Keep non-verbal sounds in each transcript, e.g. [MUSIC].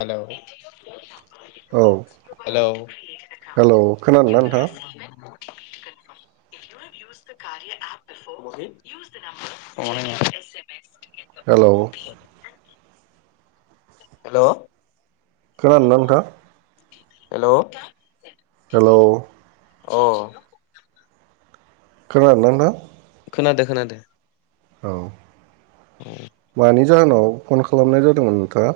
Hello औ hello खोनादों ना नोंथाङा? [UNINTELLIGIBLE] हेलौ हेलौ खोनादोंना नोंथां? हेलौ हेलौ अ खोनादोना नोंथां? खोनादो खोनादो। औ मानि जाहोनाव फन खालामनाय जादोंमोन नोंथाङा।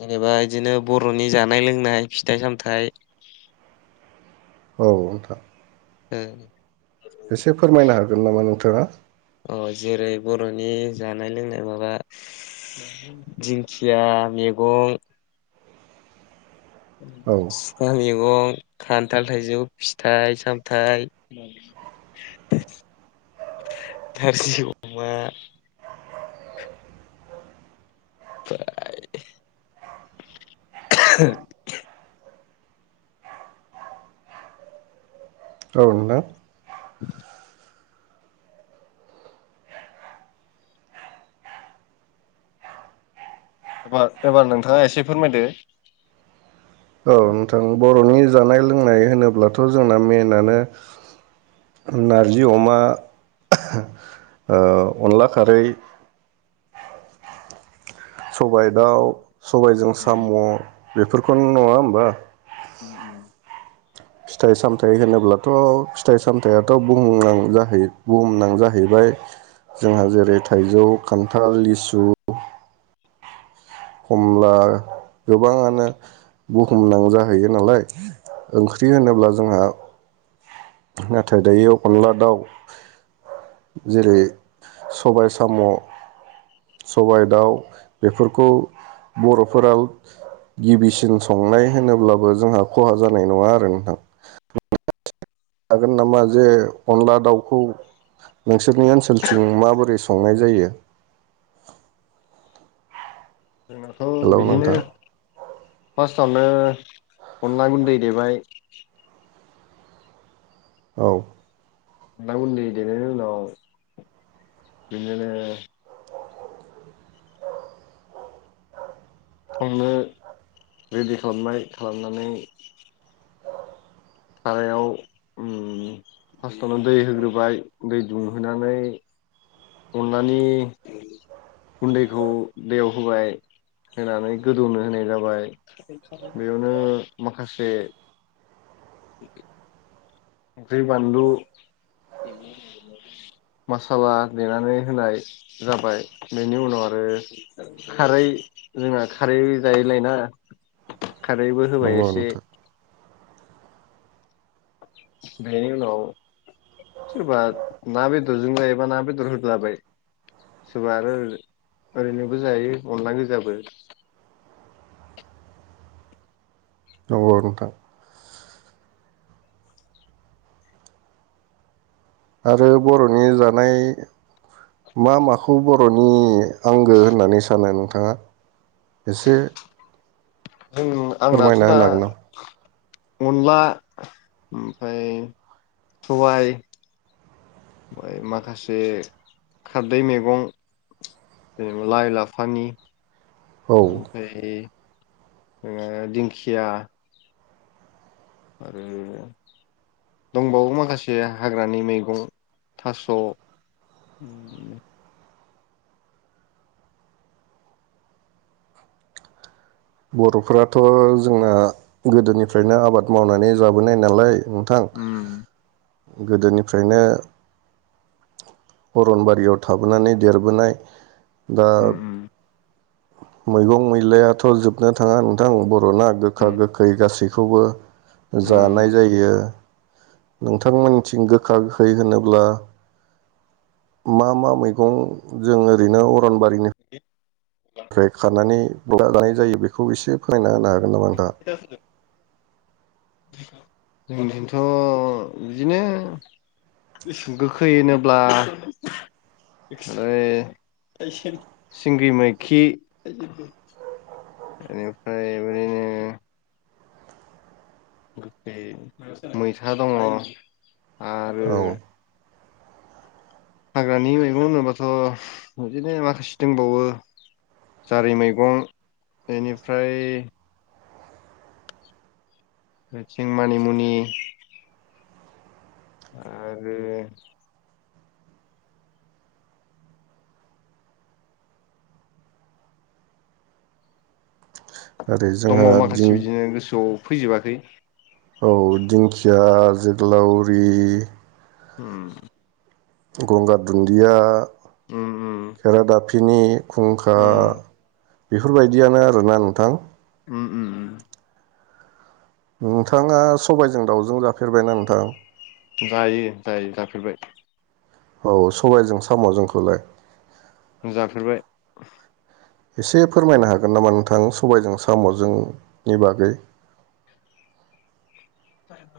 जेनेबा इदिनो बर'नि जानाय लोंनाय फिथाइ सामथाइ औ नोंथां। ए एसे फोरमायनो हागोन नामा नोंथाङा। अ जेरै बर'नि जानाय लोंनाय माबा दिंखिया मेगं औ सुखा मेगं खान्थाल थाइजौ फिथाइ सामथाइ नारजि अमा ओमफाय औ नोंथां। [UNINTELLIGIBLE] बार एबार नोंथाङा एसे फोरमायदो? औ नोंथां बर'नि जानाय लोंनाय होनोब्लाथ' जोंना मेनानो नारजि अमा ओ अनला खारै। सबाइ दाउ सबायजों साम' बेफोरखौनो नङा होमबा? उम उम फिथाइ सामथाइ होनोब्लाथ' फिथाइ सामथाइआथ' बुहुमनां जाखायो बुहुमनां जाहैबाय। जोंहा जेरै थाइजौ खान्थाल, लिसु खमला गोबाङानो बुहुमनां जाहैयो नालाय ओंख्रि होनोब्ला जोंहा नाथाय दायो अनला दाउ जेरै सबाय साम' सबाय दाउ बेफोरखौ बर'फोरा गिबिसिन संनाय होनोब्लाबो जोंहा खहा जानाय नङा आरो नोंथां। हागोन नामा जे अनला दाउखौ नोंसोरनि ओनसोलथिं माबोरै संनाय जायो? जोंनाथ' हेलौ बिदिनो नोंथां फार्स्टआवनो अनला गुन्दै देबाय औ अनला गुन्दै देनायनि उनाव बिदिनो संनो रेडि खालामनाय खालामनानै सारायाव उम फार्स्टआवनो दै होग्रोबाय दै दुंहोनानै अनलानि गुन्दैखौ दैयाव होबाय होनानै गोदौनो होनाय जाबाय बेयावनो माखासे संख्रै, बानलु मसाला देनानै होनाय जाबाय बेनि उनाव आरो खारै जोंना खारै जायोलायना खारैबो होबाय नंगौ एसे नोंथां बेनि उनाव सोरबा ना बेदरजों जायोबा ना बेदर होदलाबाय सोरबा आरो ओरैनोबो जायो अनला गोजाबो। नंगौ नोंथां आरो बर'नि जानाय मा माखौ बर'नि आंगो होननानै सानो नोंथाङा एसे जों आंनाथ' फोरमायना दा होनो हागोन नामा अनला ओमफाय सबाय ओमफाय माखासे खारदै मेगं जेन लाइ लाफानि औ ओमफ्राय इदिनो दिंखिया आरो दंबावो माखासे हाग्रानि मैगं थास' बर'फोराथ' जोंना गोदोनिफ्रायनो आबाद मावनानै जाबोनाय नालाय नोंथां उम गोदोनिफ्रायनो अरनबारियाव थाबोनानै देरबोनाय दा उम मैगं मैलायाथ' जोबनो थाङा नोंथां बर थला गोखा, उम गोखै गासै खौबो जानाय उम जायो। नोंथांमोननिथिं गोखा गोखै होनोब्ला मा मा मैगं जों ओरैनो अ अरन बारिनो होखानानै [UNINTELLIGIBLE] जानाय जायो बेखौ एसे फोरोनना होनो हागोन। नामा नोंथाङा। जोंजोंथ' बिदिनो गोखै होनोब्ला ओ सिंगि मैखि बेनिफ्राय बिदिनो गोखै मैथा दङ। आरो औ हाग्रानि मैगं होनोबाथ' बिदिनो माखासे दंबावो जारि मैगं इनिफ्राय ओयथिं मानिमुनि आरो ओरै दङ जोंहा माखासे दिं बिदिनो गोसोआव फैजोबाखै। औ दिंखिया जोग्लावरि उम। गंगार दुन्दिया उम उम खेरादाफिनि खुंखा। उम बेफोरबायदियानो आरोना नोंथां। उम उम उम। नोंथाङा सबायजों दाउजों जाफेरबायना नोंथां? जायो जायो जाफेरबाय। औ सबायजों साम'जोंखौलाय। जाफेरबाय। एसे फोरमायनो हागोन नामा नोंथां सबायजों साम'जोंनि बागै।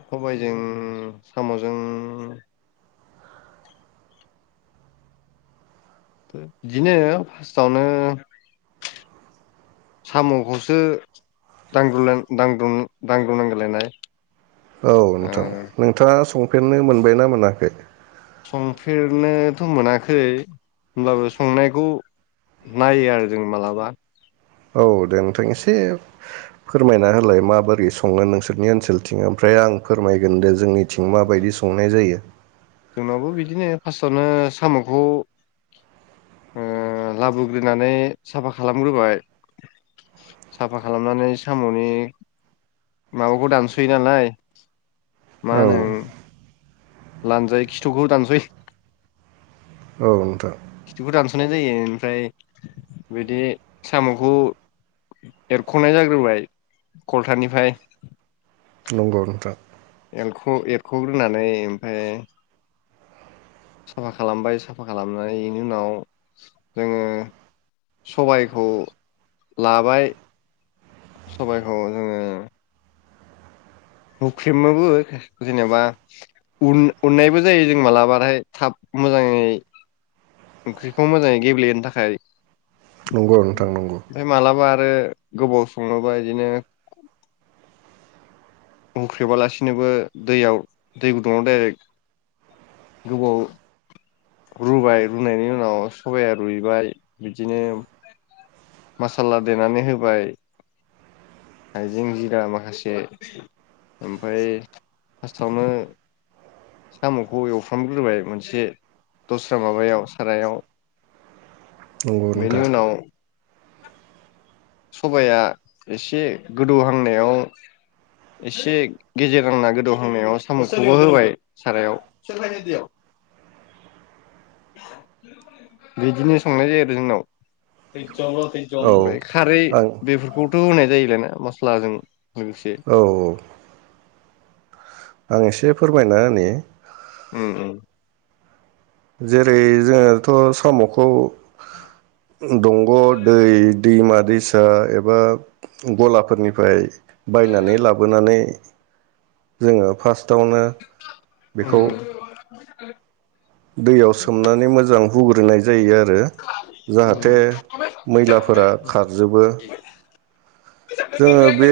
सबायजों साम'जों बिदिनो फार्स्टआवनो साम'खौसो दांग्रुनलाय दांग्रुन दांग्रुननांगोनलायनाय औ नोंथां नोंथाङा सं फेननो मोनबायना मोनाखै। संफेरनोथ' मोनाखै होनब्लाबो संनायखौ नायो आरो जों मालाबा औ दे नोंथां एसे फोरमायना होलाय माबोरै संनो नोंसोरनि ओनसोलथिं ओमफ्राय आं फोरमायगोन दे जोंनि थिं माबायदि संनाय जायो। जोंनावबो बिदिनो फार्स्टआवनो साम'खौ ओ लाबोग्रोनानै साफा खालामग्रोबाय साफा खालामनानै साम'नि माबाखौ दानस'यो नालाय मा औ होनों लानजाय खिथुखौ दानसयो। औ नोंथां। खिथिुखौ दानस'नाय जायो ओमफ्राय बिदि साम'खौ एरख'नाय जाग्रोबाय खलथानिफ्राय। नंगौ नोंथां। एलख एरख'ग्रोनानै ओमफ्राय साफा खालामबाय साफा खालामनायनि उनाव जोङो सबायखौ लाबाय सबायखौ जोङो हुख्रेमोबो जेनेबा उन उननायबो जायो जों मालाबाथाय थाब मोजाङै ओंख्रिखौ मोजाङै गेब्लेहोनो थाखाय। नंगौ नोंथां नंगौ। ओमफ्राय मालाबा गोबाव सङोबा इदिनो हुंख्रेबालासिनोबो दैयाव दै गुदुङाव डाइरेक्ट गोबाव रुबाय रुनायनि उनाव सबाया रुइबाय बिदिनो मासाला देनानै होबाय हाइजें जिरा माखासे ओमफाय [UNINTELLIGIBLE] साम'खौ एवफ्रामग्रोबाय मोनसे दस्रा माबायाव सारायाव नंगौ बेनि नोंथां उनाव सबाया एसे गोदौहांनायाव एसे गेजेर हांना गोदौहांनायाव साम'खौबो होबाय सारायाव [INAUDIBLE] बिदिनो संनाय जायो आरो औ जोंनाव [INAUDIBLE] खारै आं बेफोरखौथ' होनाय [UNINTELLIGIBLE] मस्ला जों औ आं एसे फोरमायना होनि उम उम जेरै जोङोथ' साम'खौ दंग' दै दैमा दैसा एबा गलाफोरनिफ्राय बायनानै लाबोनानै जोङो [UNINTELLIGIBLE] टावनो बेखौ उम दैयाव सोमनानै मोजां हुगो [UNINTELLIGIBLE] जायो आ [INAUDIBLE] जाहाथे मैलाफोरा खारजोबो जोङो बे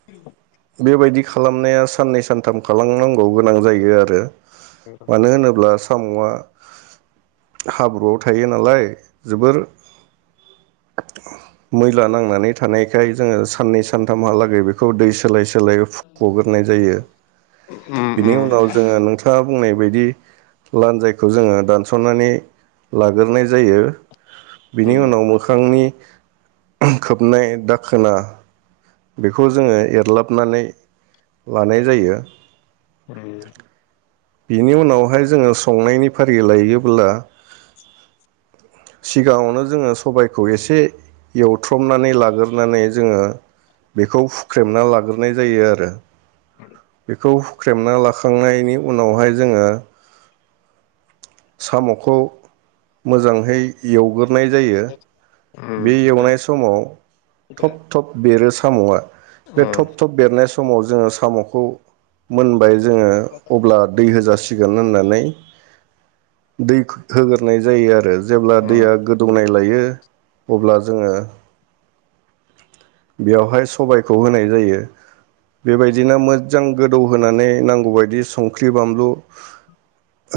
[INAUDIBLE] बेबायदि खालामनाया साननै सानथाम [UNINTELLIGIBLE] गोनां जायो आरो मानो होनोब्ला [INAUDIBLE] [UNINTELLIGIBLE] हाब्रुआव थायो नालाय जोबोर मैला नांनानै थानायखाय जोङो साननै सानथामहालागै बेखौ दै सो [UNINTELLIGIBLE] [UNINTELLIGIBLE] जायो बिनि उनाव जोङो नोंथाङा बुंनाय बायदि लान्जायखौ जोङो दानस'नानै लाग्रोनाय जायो बिनि उनाव मोखांनि खोबनाय दाखोना बेखौ जोङो एर [INAUDIBLE] लानाय जायो उम बिनि उनावहाय जोङो संनायनि फारि लायोब्ला सिगाङावनो जोङो सबायखौ एसे एवथ्रमनानै लाग्रोनानै जोङो बेखौ हुख्रेमना लाग्रोनाय जायो आरो बेखौ हुख्रेमना लाखांनायनि उनावहाय जोङो साम'खौ मोजांहै एवगोर नाय जायो बे एवनाय समाव थब थब बि बेरो साम'आ बे थब थब बेरनाय स समाव जोङो साम'खौ मोन बाय जोङो अब्ला दै होजासि दिगोन होननानै दै होगोरनाय जायो आरो जेब्ला दैया गोदौनाय लायो [INAUDIBLE] अब्ला जोङो बेवहाय सबायखौ होनाय जायो बेबायदिनो मोजां गोदौ होनोनानै नांगौबायदि संख्रि बानलु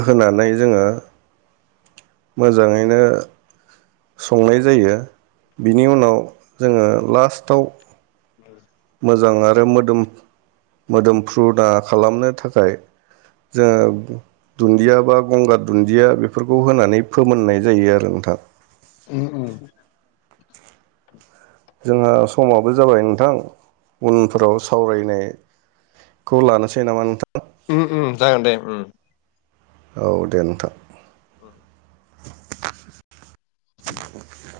होनानै जोङो मोजाङैनो संनाय जायो बिनि उनाव जोङो लास्टआव [INAUDIBLE] मोजां आरो मोदोम मोदोम फ्रुदा खालामनो थाखाय जोङो दुनदिया बा गंगार दुनदिया बेफोरखौ होनानै फोमोननाय जायो आरो नोंथां। ओं जोंहा समाबो जाबाय नोंथां उनफोराव सावरायनायखौ लानोसै नामा नोंथां। ओम ओम जागोन दे ओम औ दे नोंथां। औ [UNINTELLIGIBLE]